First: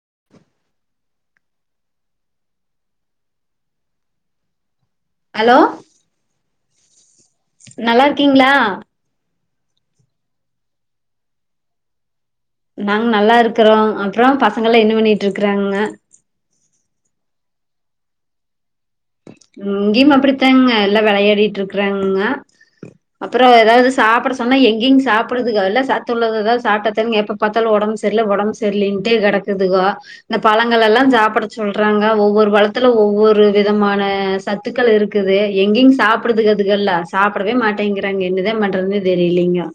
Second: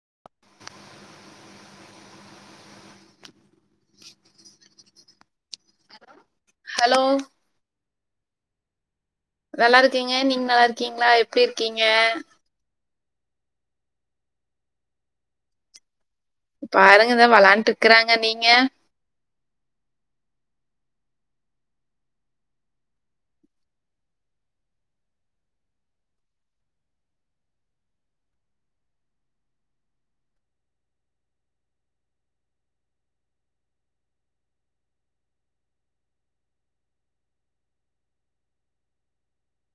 [inaudible] Hello hello நல்லா இருக்கீங்களா நல்லா இருக்கீங்க நீங்க நல்லா இருக்கீங்களா எப்டி இருக்கீங்க நாங்க நல்லா இருக்கறோ அப்பறோ பசங்கலா என்ன பண்ணிட்டு இருக்கறாங்க பாருங்கதான் வளான்ட்டு இருக்கறாங்க நீங்க இங்கேயும் அப்படித்தாங்க எல்லாம் விளையாடிட்டு இருக்கறாங்கங்க அப்பறோ ஏதாவது சாப்ட சொன்னா எங்கயங்கும் சாப்பிடுதுக்கோ இல்ல சாத்து உள்ளதுதாவது சாப்பிட்டத்தங்க எப்ப பார்த்தாலும் ஒடம்பு சரியல ஓடம்பு சரியல இன் கிடக்குதுக்கோ இந்த பழங்கள எல்லாம் சாப்ட சொல்றாங்க ஒவ்வொரு பளத்துல ஒவ்வொரு விதமான சத்துக்கள் இருக்குது எங்கேயங்கும் சாப்பிடுறதுக்கு அதுக்கல்ல சாப்பிடவே மாட்டேங்கறாங்க என்னதான் பண்றதுே தெரியலலைங்க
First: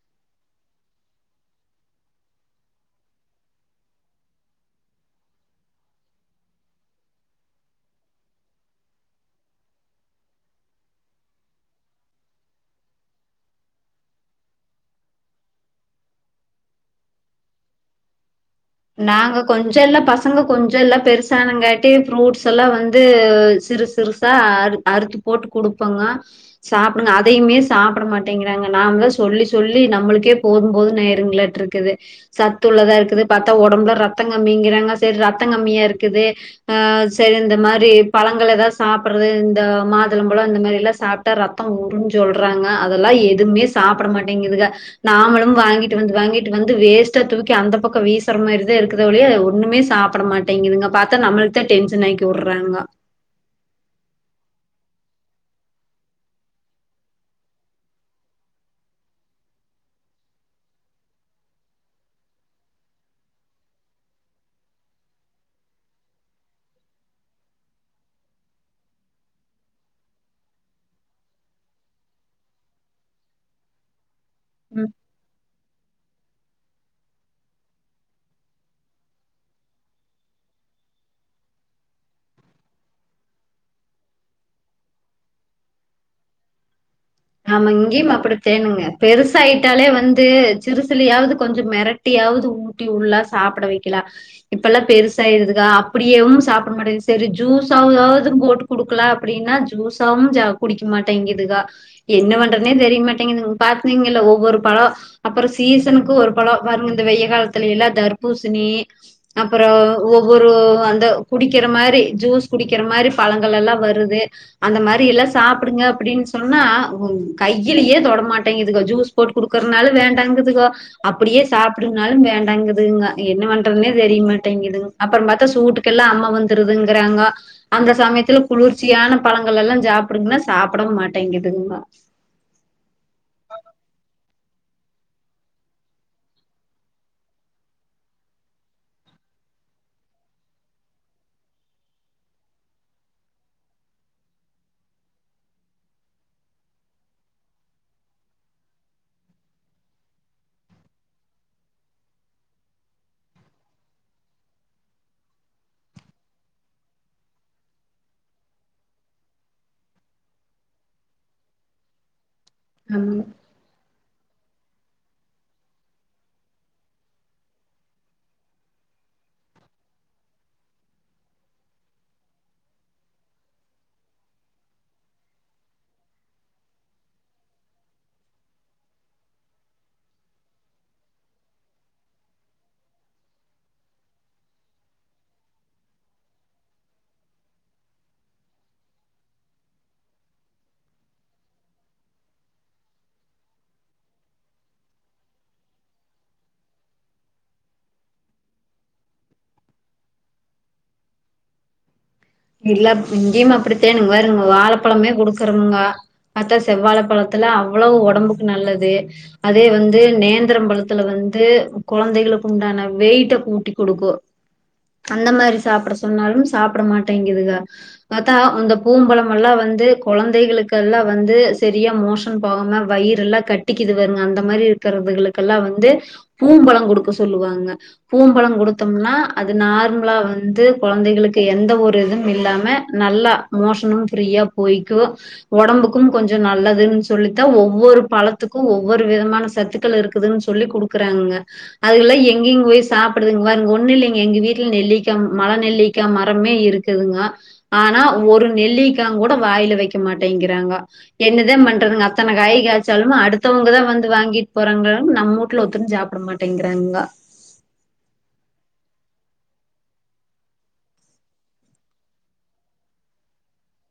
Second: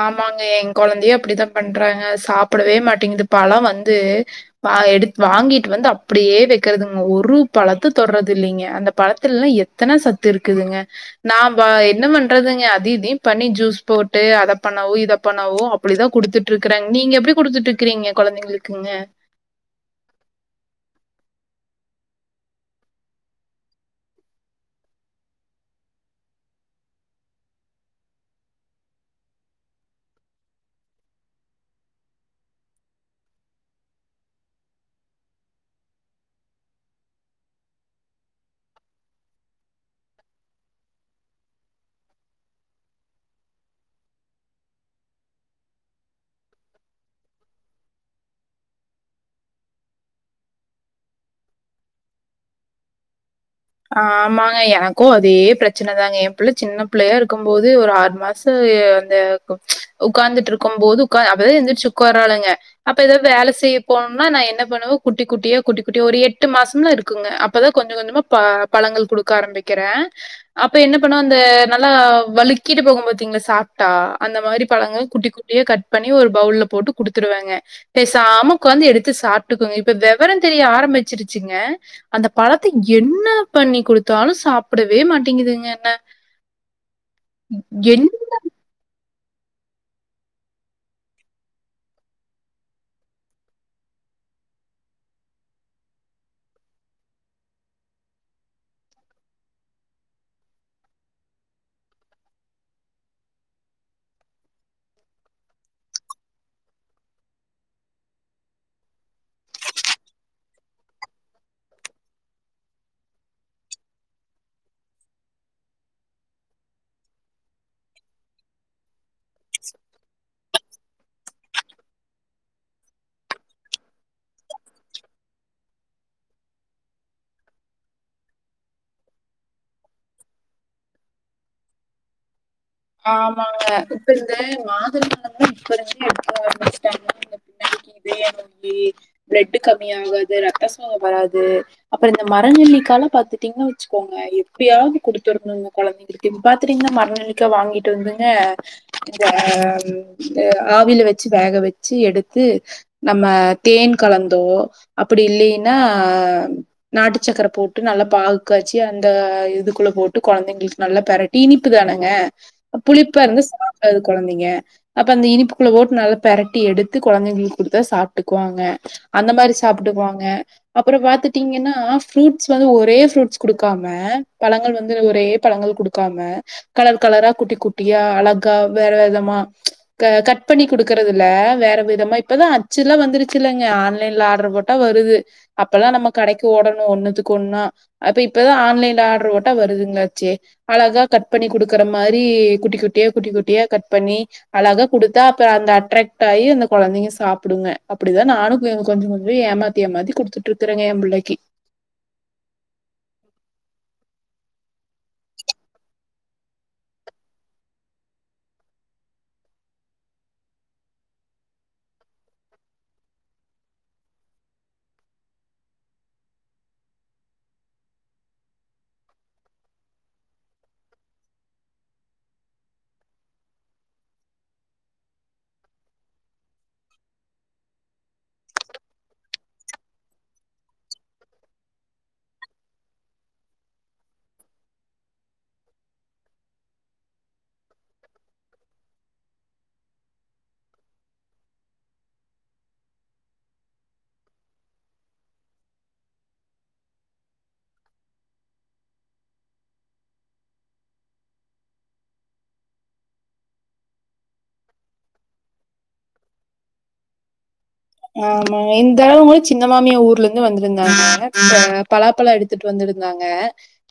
ஆமாங்க என் கொழந்தையையும் அப்டித்தான் பண்றாங்க சாப்பிடவே மாட்டேங்குது பழம் வந்து எடு வாங்கிட்டு வந்து அப்டியே வைக்கறதுங்க ஒரு பழத்த தொடர்றது இல்லைங்க அந்த பழத்துலல்லா எத்தன சத்து இருக்குதுங்க நான் வா என்ன பண்றதுங்க அத இதையும் பண்ணி ஜூஸ் போ அத பண்ணாவோ இத பண்ணாவோ அப்டிதான் கொடுத்துட்டு இருக்கறாங்க நீங்க எப்படி கொடுத்துட்டு இருக்கீங்க கொழந்தைங்களுக்கு நாங்க கொஞ்சோலா பசங்க கொஞ்சோலா பெருசா ணங்காட்டி ஃப்ரூட்ஸ் எல்லாம் வந்து சிறுச சிறுசா அ அறுத்து போட்டு கொடுப்போங்க சாப்பிடுங்க அதையுமே சாப்பிட மாட்டேங்கிறாங்க நாம தான் சொல்லி சொல்லி நம்மளுக்கே போதும்போதும் நேருங்களாட்டு இருக்குது சத்துள்ளதா இருக்குது பார்த்தா ஒடம்புல ரத்தம் கம்மிங்கிறாங்க செரி ரத்தம் கம்மியா இருக்குது ஆஹ செரி இந்த மாதிரி பழங்க எதாவது சாப்பிடுறது இந்த மாதுளம்பழம் இந்த மாரி எல்லாம் சாப்பிட்டா ரத்தம் உரும்ன்னு சொல்றாங்க அதெல்லாம் எதுவுமே சாப்பிட மாட்டேங்குதுங்க நாமளும் வாங்கிட்டு வந்து வாங்கிட்டு வந்து வேஸ்ட்டா தூக்கி அந்த பக்கம் வி மாரிதா இருக்கிறது வழியே ஒண்ணுமே சாப்பிட மாட்டேங்குதுங்க பார்த்தா நம்மளுக்குத்தான் டென்ஷன் ஆக்கி விடுறாங்க ஆமாங்க எனக்கு அதே பிரச்சனைதாங்க எ பிள்ள சின்ன பிள்ளையா இருக்கும் போது ஒரு ஆறு மாசோ அந்த உட்கார்ந்துட்டு இருக்கும் போது உகா அப்பதா இருந்திரு உக்கு ராளுங்க அப்ப ஏதாவது வேல செய்ய போனும்ம்னா நா என்ன பண்ணுவேன் குட்டி குட்டியா குட்டி குட்டியா ஒரு எட்டு மாசம்லா இருக்குங்க அப்பதா கொஞ்சோ கொஞ்சோமா ப பழங்கள் கொடுக்க ஆரம்பிக்கிற அப்ப என்ன பண்ண அந்த நல்லா வழுக்கிட்டு போகும்பத்திங்கல சாப்டா அந்த மாரி பழங்கள் குட்டி குட்டி அப்டியே கட் பண்ணி ஒரு பயுள்ள போட்டு குடுத்துருவங்க பேசாம உக்காந்து எடுத்து சாப்பிடுக்குங்க இப்ப வெவரோ தெரிய ஆரம்பிச்சிருச்சு அந்த பழத்த என்ன பண்ணி கொடுத்தாலு சாப்பிடவே மாட்டேங்குதுங்க என்ன ஆமா என் இங்கேயும் அப்புடி தேனுங்க பெருசாயிட்டாலே வந்து சிறு சிலியாவது கொஞ்சோ மிரட்டியாவது ஊட்டி உள்ளா சாப்பிட வைக்கலா இப்ப எல்லா பெருசாயிதுக்கா அப்படியேவு சாப்பிட மாட்டேது சரி ஜூஸாவதாவது போட்டு குடுக்கலா அப்படின்னா ஜூஸாவு ஜ குடிக்க மாட்டேங்குதுக்கா என்ன பண்றதுனே தெரிய மாட்டேங்குது பார்த்தீங்கல ஒவ்வொரு பழம் அப்புறம் சீசனுக்கும் ஒரு பழம் வரும்ங்க இந்த வெயை காலத்துல எல்லாம் தர்பூசணி அப்ரோ ஒவ்வொரு அந்த குடிக்கிற மாரி ஜூஸ் குடிக்கிற மாதிரி பழங்கள் எல்லா வருது அந்த மாரி எல்லா சாப்பிடுங்க அப்படின்னு சொன்னா உ கையிலயே தொடமாட்டேதுங்க ஜூஸ் போட்டு கொடுக்கறதுனால வேண்டாங்குத்துங்க அப்படியே சாப்பிடுங்கனாலு வேண்டாங்குதுங்க என்ன பண்றதுனே தெரியமாட்டேங்குதுங்க அப்ரோ பார்த்தா சூட்டுக்கெ எல்லா அம்மா வந்துருதுங்கறாங்க அந்த சமயத்துல குளிர்ச்சியான பழங்கள் எல்லா சாப்பிடுங்கன்னா சாப்பிட மாட்டேங்குதுங்க ஆமாங்க இப்ப இந்த மாத இப்ப இரும எக்க பினாக்கு இதையி பிளட் கம்மிய ஆகாது ரத்த சோகம் வராது அப்புறம் இந்த மரநெல்லிக்கல பாத்துட்டீங்கன்னா வச்சுக்கோங்க எப்படியாவது குடுத்து வரணும்ம குழந்தைக இ பாத்துட்டீங்கன்னா மரநெ க்க வாங்கிட்டு வந்துங்க இந்த ஆவில வச்சு வேக வச்சு எடுத்து நம்ம தேன் கலந்தோம் அப்படி இல்லைன்னா நாட்டு சக்கரை போட்டு நல்லா பாகு காய்ச்சி அந்த இதுக்குள்ள போட்டு குழந்தைங்களுக்கு நல்லா பெரட்ட இனிப்பு தானுங்க ஆமா புளிப்பா இருது சாப்பிடாது குழந்தைங்க அப்ப அந்த இனிப்புக்குள்ள போட்டு நல்லா பெரட்டி எடுத்து குழந்தைங்களுக்கு குடுத்த சாப்ட்டுக்குவாங்க அந்த மாரி சாப்ட்டுக்குவாங்க அப்ரோ பாத்துட்டீங்கன்னா ஃப்ரூட்ஸ் வந்து ஒரே ஃப்ரூட்ஸ் குடுக்காம பழங்கள் வந்து ஒரே பழங்கள் குடுக்காம கலர் கலரா குட்டி குட்டியா அழகா வேற விதமா கட் பண்ணி குடுக்கறதுில் வேற விதமா இப்பான்ாம் வந்துருச்சுங்க ஆன்லைல ஆ்டர் போட்டா வருது அப்பதான் நம்ம கடைக்கு ஓடணும் ஒண்ணுதுக்கு ஒண்ணா அ இப்பதான் ஆன்லைல ஆர் போட்டா வருதுங்கலாசே பண்ண [unintelligible] கொடுக்குற மாரி குட்டி குட்டியா குட்டி குட்டியா கட் பண்ணி அழகா குடுத்தா அப்ரோ அந்த அட்ராக்ட் ஆகி அந்த குழந்தைங்க சாப்பிடுங்க அப்படிதா நானு கொஞ்சோ கொஞ்சோ ஏமாத்தி ஏமாத்தி குடுத்துட்டு இருக்குறங்க எ பிள்ளைக்கு இல்ல இங்கயும் அப்பத்த ங்கருங்க வாழைப்பழமே கொடுக்குறங்க அத்தா செவ்வாழ பழத்துல அவ்வளவு உடம்புக்கு நல்லது அதே வந்து நேந்திர பழத்துல வந்து குழந்தைகளுக்கு உண்டான வெயிட்ட கூட்டி கொடுக்கு அந்த மாரி சாப்பிட சொன்னாலு சாப்பிட மாட் ட்டேங்குதுங்க, அதா அந்த பூம்பழம் எல்லா வந்து குழந்தைகல்லா வந்து சரியா மோஷன் போகாம வயிறு எல்லாம் கட்டக்குதுங்க அந்த மாதிர இருக்குறவங்கலுகு வந்து பூம்பழம் கொடுக்க சொல்லுவாங்க பூம்பழம் கொடுத்த நார்மலா வந்து குழந்தைகளுக்கு எந்த ஒரு ரது இல்லாம நல்லா மோஷனு ஃப்ரீயா போய்க்கு ஒடம்புக்கு கொஞ்சோ நல்லதுன்னு சொல்லித்த ஒவ்வொரு பழத்துக்கும் ஒவ்வொரு விதமான சத்துக்கள் இருக்குதுன்னு சொல்லடுக்கறாங்க அதுகலா எங்கங்க போய் சாப்பிடுதுங்க ஒண்ணு இல்லைங்க எங்க வீட்டுல நெல்லிக்க மல நெல்லிக்கா மரமே இருக்கு க்குதுங்க ஆனா ஒரு நெல்லிக்கா கூட வாயில வைக்க மாட்டேங்கிறாங்க என்னதா பண்றதுங்க அத்தன காய் காய்ச்சாலும அடுத்தவங்கதா வந்து வாங்கிட்டு போறாங்க நம்ம வீட்டுல ஒத்தரு சாப்பிட மாட்டேங்கிறாங்க ஆமாங்க இந்த அளவு கூட சின்ன மாமியா ஊர்ல இருந்து வந்திருந்தாங்க பலாப்பழ எடுத்துட்டு வந்திருந்தாங்க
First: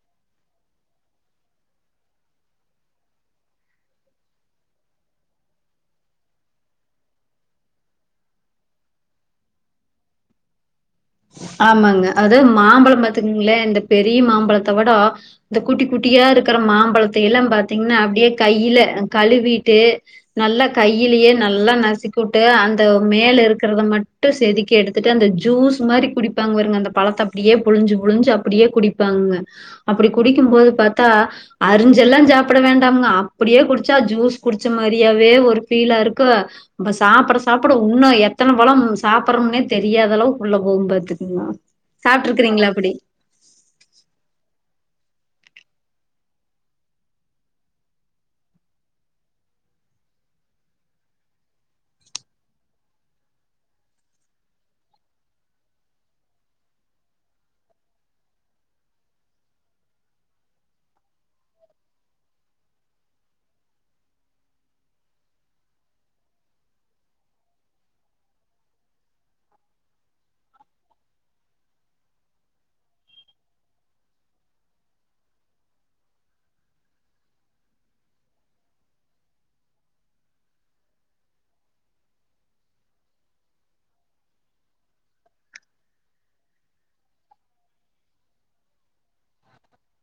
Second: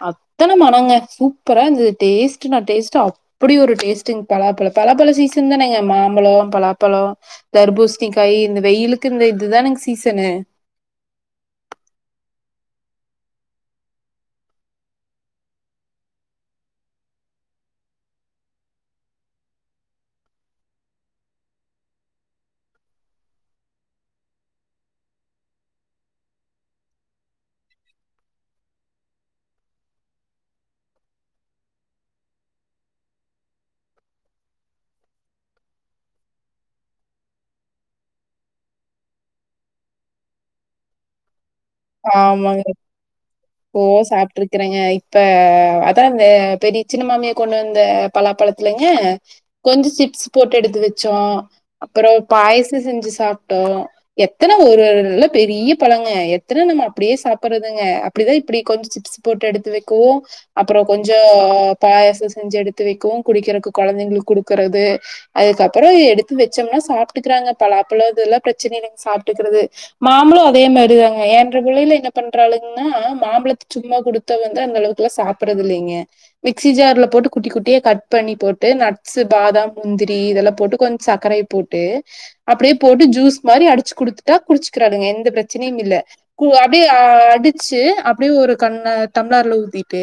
அத்தன மனங்க சூப்பரா இருந்துது டேஸ்ட்ட் நா டேஸ்ட் அப்படி ஒரு டேஸ்ட்டு பலாப்பழம் பலாப்பழ சீசன் தானேங்க மாம்பழம் பலாப்பழ தர்பூசணிக்காய் இந்த வெயிலுக்கு இந்த இதுதானுங்க சீசனு ஆமாங்க அதது மாம்பழம் பாத்தீங்கங்களன் இந்த பெரிய மாம்பழத்தை விட இந்த குட்டி குட்டியா இருக்கிற மாம்பழத்தை எல்லாம் பாத்தீங்கன்னா அப்படியே கையில கழுவிட்டு நல்லா கையிலயே நல்லா நசிக்கட்டு அந்த மேல இருக்கிறத மட்டும் செதுக்கி எடுத்துட்டு அந்த ஜூஸ் மாரி குடிப்பாங்க பாருங்க அந்த பழத்தை அப்படியே புழிஞ்சு புழிஞ்சு அப்படியே குடிப்பாங்க அப்படி குடிக்கும் போது பாத்தா அரிஞ்செல்லா சாப்பிட வேண்டாமங்க அப்படியே குடிச்சா ஜூஸ் குடிச்ச மாதிரியாவே ஒரு ஃபீலா இருக்கு அப்ப சாப்பிட சாப்பிட இன்னு எத்தன பழம் சாப்படுறோம்னே தெரியாத அளவுக்குள்ள போகும்ப ங்களா ஆமாங்க ஓ சாப்புட்டு இருக்கறங்க இப்ப அதாந்த பெரிய சின்ன மாமியா கொண்டு வந்த பலாப்பழத்துலங்க கொஞ்சோ சிப்ஸ் போட்டு எடுத்து வச்சோ அப்புறோ பாயச செஞ்சு சாப்ட்டோ எத்தன ஒரு நல்ல பெரிய பழங்க த்தானா நம்ம அப்படியே சாப்பிடுறதுங்க அப்படிதா இப்படி கொஞ்சோ சிப்ஸ் போட்டு எடுத்து வைக்க அப்ரோ கொஞ்சோ பாயாச செஞ்சு எடுத்து வைக்கு குடிக்கரக்கு குழந்தைங்களுக்கு குடுக்கறது அதுக்கப்ரோ எடுத்து வச்சோம்னா சாப்ட்டுக்குறாங்க பலாப்பழம் இதெல்லா பிரச்சனை சாப்பிட்டுக்கிறது மாம்பழம் அதே மாரிதாங்க ஏன்ற பிள்ளையில என்ன பண்றாளுங்கன்னா மாம்பழத்த சும்மா குடுத்தா வந்து அந்த அளவுக்குலா சாப்பிடறது இல்லைங்க மிக்ஸி ஜார்ல போட்டு குட்டி குட்டியா கட் பண்ணி போட்டு நட்ஸு பாதாம் முந்திரி இதெல்லா போட்டு கொஞ்ச சக்கரைய போட்டு அப்படியே போட்டு ஜூஸ் மாரி அடிச்சு குடுத்துட்டா குடிச்சுக்கிறாளுங்க எந்த பிரச்சனையும் இல்ல கு அப்டியே ஆஹ் அடிச்சு அப்டியே ஒரு கண்ண தம்ளர்ல ஊத்திட்டு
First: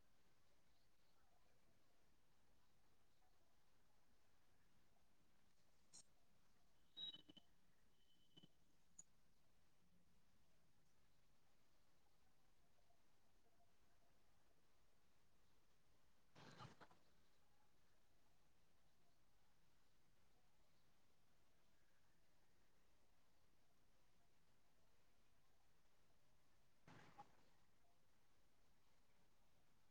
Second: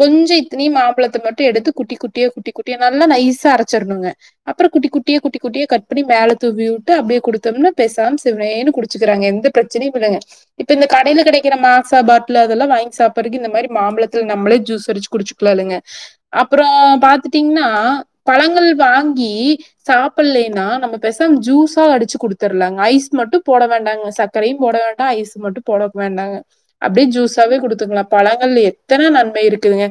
கொஞ்சோ இத்தனியு மாம்பழத்த மட்டும் எடுத்து குட்டி குட்டியோ குட்டி குட்டியா நல்லா நைஸா அரைச்சிர்ணுங்க அப்ரோ குட்டி குட்டியே குட்டி குட்டியா கட் பண்ணி மேல தூவி விட்டு அப்படியே குடுத்தோம்னா பேசாம சிவனேன்னு குடிச்சுக்கிறாங்க எந்த பிரச்சனையும் இல்லங்க இப்ப இந்த கடைல கிடைக்கிற மாசா பாட்டல் அதெல்லா வாங்கி சாப்பறக்கு இந்த மாரி மாம்பழத்துல நம்மளே ஜூஸ் அடிச்சு குடிச்சுக்கலாளுங்க அப்புறோ பாத்துட்டீங்கனா பழங்கள் வாங்கி சாப்பிலேன்னா நம்ம பெசாம ஜூஸா அடிச்சு குடுத்துர்லாங்க ஐஸ் மட்டும் போட வேண்டாங்க சக்கரையும் போட வேண்டா ஐஸ் மட்டு போட வேண்டாங்க அப்டியே ஜூஸாவே குடுத்துக்கலா பழங்கள்ல எத்தன நன்மை இருக்குதுங்க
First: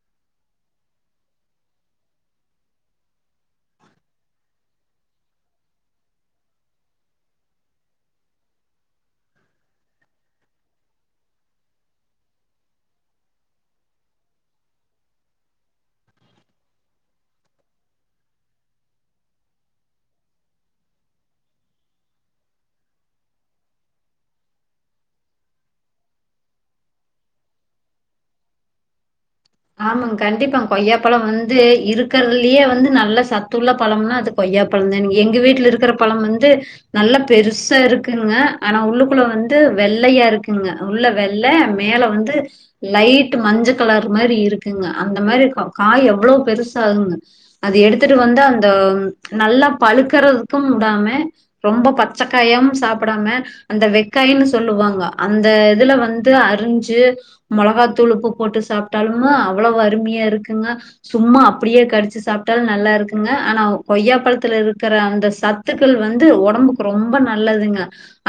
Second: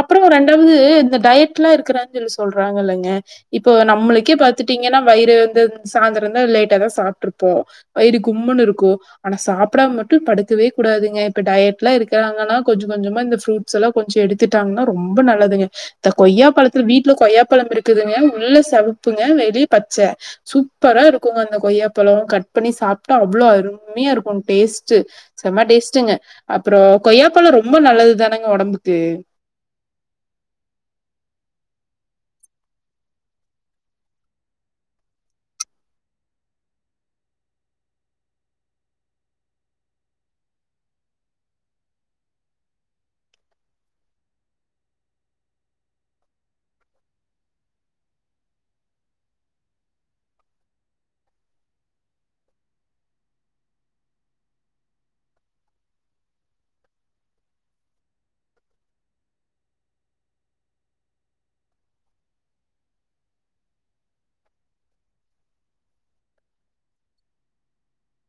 அப்புறோ ரெண்டாவது இந்த டயட்லா இருக்குரான்னு சொல்லி சொல்றாங்க இல்லங்க இப்போ நம்மளுக்கே பாத்துட்டீங்கன்னா வயிறு வந்து சாந்தரந்தா லேட்டாதா சாப்ட்டுருப்போ வயிறு கும்முன்னு இருக்கு ஆனா சாப்பிடாம மட்டு படுக்கவே கூடாதுங்க இப்ப டயட்லா இருக்கிறாங்கன்னா கொஞ்சோ கொஞ்சோமா இந்த ஃப்ரூட்ஸ் எல்லா கொஞ்சோ எடுத்துட்டாங்கனா ரொம்ப நல்லதுங்க இந்த கொய்யா பழத்துல வீட்டுல கொய்யாப்பழம் இருக்குதுங்க உள்ள செவப்புங்க வெளிய பச்ச சூப்பரா இருக்குங்க அந்த கொய்யாப்பழம் கட் பண்ணி சாப்ட்டா அவ்வளோ அரும மையா இருக்கு டேஸ்ட்டு செம்ம டேஸ்ட்டுங்க அப்புறோ கொய்யாப்பழ ரொம்ப நல்லது தானேங்க ஒடம்புக்கு ஆமாங்க கண்டிப்பா கொய்யாப்பழம் வந்து இருக்கிறதுலயே வந்து நல்ல சத்துள்ள பழம்னா அது கொய்யாப்பழம் தானுங்க எங்க வீட்டுல இருக்கிற பழம் வந்து நல்லா பெருசா இருக்குங்க ஆனா உள்ளுக்குள்ள வந்து வெள்ளையா இருக்குங்க உள்ள வெள்ள மேல வந்து லைட்டு மஞ்ச கலர் மாரி இருக்குங்க அந்தமாரி இருக்கு கா காய் எவ்வளோ பெருசாகுங்க அத எடுத்துட்டு வந்து அந்த நல்லா பழுக்கறதுக்கும் விடாம ரொம்ப பச்சைக்காயாவும் சாப்பிடாம அந்த வெக்காய்னு சொல்லுவாங்க அந்த இதுல வந்து அரிஞ்சு மிளகாத்தூள் உப்பு போட்டு சாப் ப்டாலுமு அவ்வளவு அருமையா இருக்குங்க சும்மா அப்படியே கடிச்சு சாப்ட்டாலு நல்லா இருக்குங்க ஆனா கொய்யாப்பழத்துல இருக்குற அந்த சத்துக்கள் வந்து ஒடம்புக்கு ரொம்ப நல்லதுங்க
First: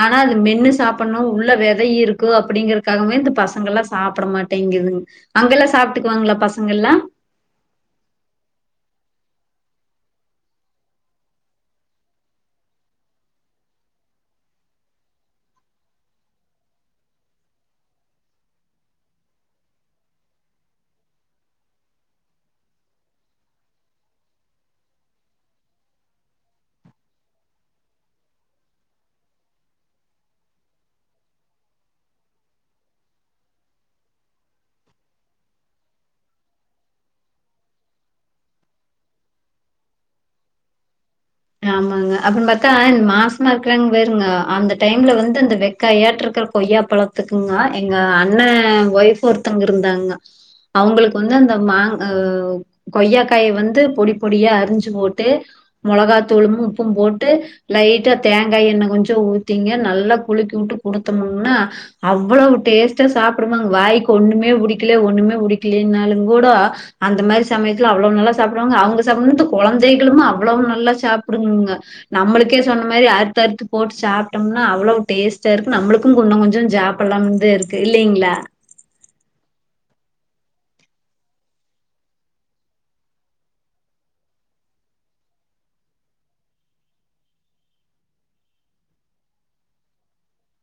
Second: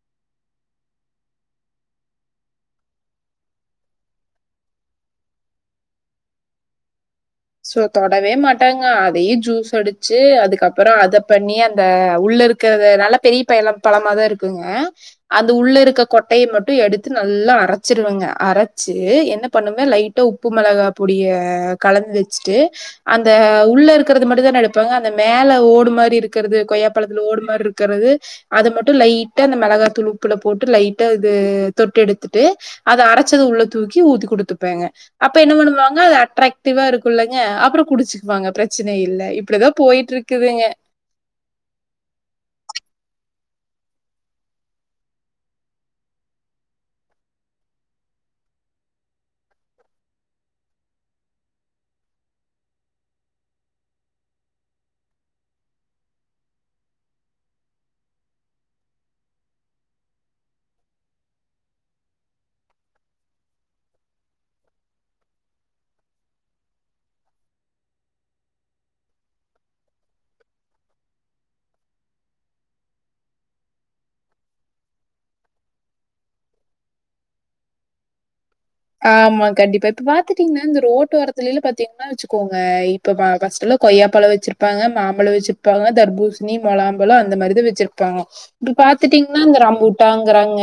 ஆனா அது மென்னு சாப்பிடணு உள்ள விதை இருக்கு அப்படிங்கறக்காகவே இந்த பசங்கள்லா சாப்பிட மாட்டேங்குதுங்க அங்கெல்லா சாப்பிட்டுக்குவாங்களா பசங்கள்லா சோ தொடவே மாட்டாங்க அதையு ஜூஸ் அடிச்சு அதுக்கப்புற அத பண்ணி அந்த உள்ள இருக்கரத நல்லா பெரிய பய பழமாதா இருக்குங்க அந்த உள்ள இருக்க கொட்டைய மட்டும் எடுத்து நல்லா அரைச்சிருவங்க அரைச்சு என்ன பண்ணுவ லைட்டா உப்பு மிளகா பொடிய கலந்து சிட்டு அந்த உள்ள இருக்குறது மட்டுந்தானே எடுப்பாங்க அந்த மேல ஓடு மாரி இருக்குறது கொய்யாப்பழத்துல ஓடு மாரி இருக்குறது அது மட்டு லைட்டா அந்த மிளகாதூள் உப்புல போட்டு லைட்டா இது தொட்டு எடுத்துட்டு அத அரைச்சது உள்ள தூக்கி ஊத்தி குடுத்துப்பேங்க அப்ப என்ன பண்ணுவாங்க அட்றாக்ட்டிவ்வாருக் க்குள்ளங்க அப்புற குடிச்சுக்குவாங்க பிரச்சன இல்ல இப்டிதா போயிட்டு இருக்குதுங்க ஆமாங்க அப்பன்னு பாத்தா இந்த மாசமா இருக்குறாங்க பாருங்க அந்த டைம்ல வந்து அந்த வெக்காயாட்டு இருக்குற கொய்யா பழத்துக்குங்க எங்க அண்ணே ஒய்ஃப் ஒருத்தங்க இருந்தாங்க அவங்களுக்கு வந்து அந்த மாங் ஹ கொய்யாக்காய வந்து பொடி பொடியா அரிஞ்சு போட்டு மொளகாத் தூளும் உப்பும் போட்டு லைட்டா தேங்காய் எண்ணெ கொஞ்சோ ஊத்திங்க நல்லா குளுக்கி வுட்டு குடுத்தம்னா அவ்வளவு டேஸ்ட்டா சாப்புடுவாங்க வாய்க்கு ஒண்ணுமே புடிக்கில ஒண்ணுமே புடிக்கிலேனாலுங் கூடோ அந்த மாரி சமயத்துல அவ்ளோ நல்லா சாப்புடுவாங்க அவங்க சாப்புன்னுது குழந்தைகளும் அவ்வளவு நல்லா சாப் புடுங்குங்க நம்மளுக்கே சொன்ன மாரி அறுத்து அறுத்து போட்டு சாப்ட்டோம்னா அவ்வளவு டேஸ்ட்டா இருக்கூ நம்பளுக்கும் குன்னோ கொஞ்சம் சாப்டலான்த இருக்கு இல்லைங்களா ஆமா கண்டிப்பா இப்ப பாத்துட்டீங்கனா இந்த ரோட்டு ஓரத்துலேலா பாத்தீங்கனா வெச்சுக்கோங்க இப்ப ப பஸ்டல்லா கொய்யா பழம் வெச்சிருப்பாங்க மாம்பழே வெச்சிருப்பாங்க தர்பூசணி முளாம்பழம் அந்த மாரிதா வெச்சிருப்பாங்க இப்ப பாத்துட்டீங்கன்னா இந்த ரம்பூட்டாங்கிறாங்க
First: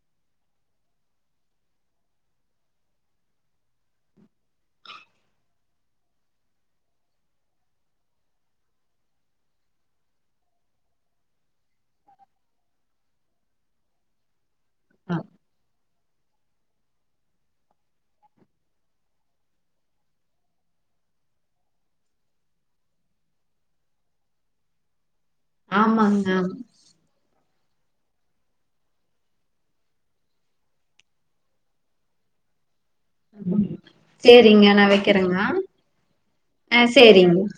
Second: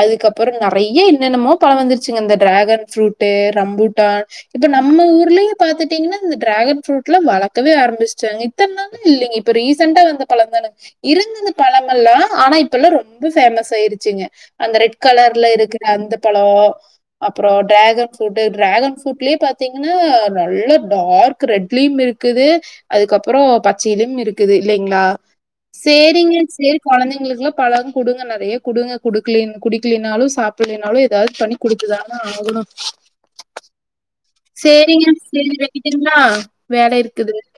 அதுக்கப்புறோ நறைய என்னென்னமோ பழம் வந்துருச் சுங்க இந்த டிராகன் ஃப்ரூட்டு ரம்பூட்டான் இப்ப நம்ம ஊர்லயே பாத்துட்டீங்கனா இந்த டிராகன் ஃப்ரூட்லா வளக்கவே ஆரம்பிஸ்டாங்க இத்தன் நாளும் இல்லைங்க இப்ப ரீசண்டா வந்த பழம்தான இருந்துது பழமெல்லா ஆனா இப்பல்லா ரொம்ப ஃபேமஸ் ஆயிருச்சுங்க அந்த ரெட் கலர்ல இருக்குற அந்த பழோ அப்புறோ டிராகன் ஃப்ரூட்டு டிராகன் ஃப்ரூட்லயே பாத்தீங்கனா நல்ல டார்க் ரெட்லயும் இருக்குது அதுக்கப்புறோ பச்சையிலயும் இருக்குது இல்லைங்ளா ஆமாங்க. சேரிங்க சேரி கொழந்தைங்களுக்குலா பழங் குடுங்க நறைய குடுங்க குடுக்குலேன் குடிக்கலேனாலு சாப்பிலேனாலு எதாவது பண்ணி குடுத்துதான ஆகணு ஆமா. நான் சேரிங்க வைக்கிறேங்க. சேரி வெக்கிட்டங்களா ஆ வேலை சேரிங்க. இருக்குதுங்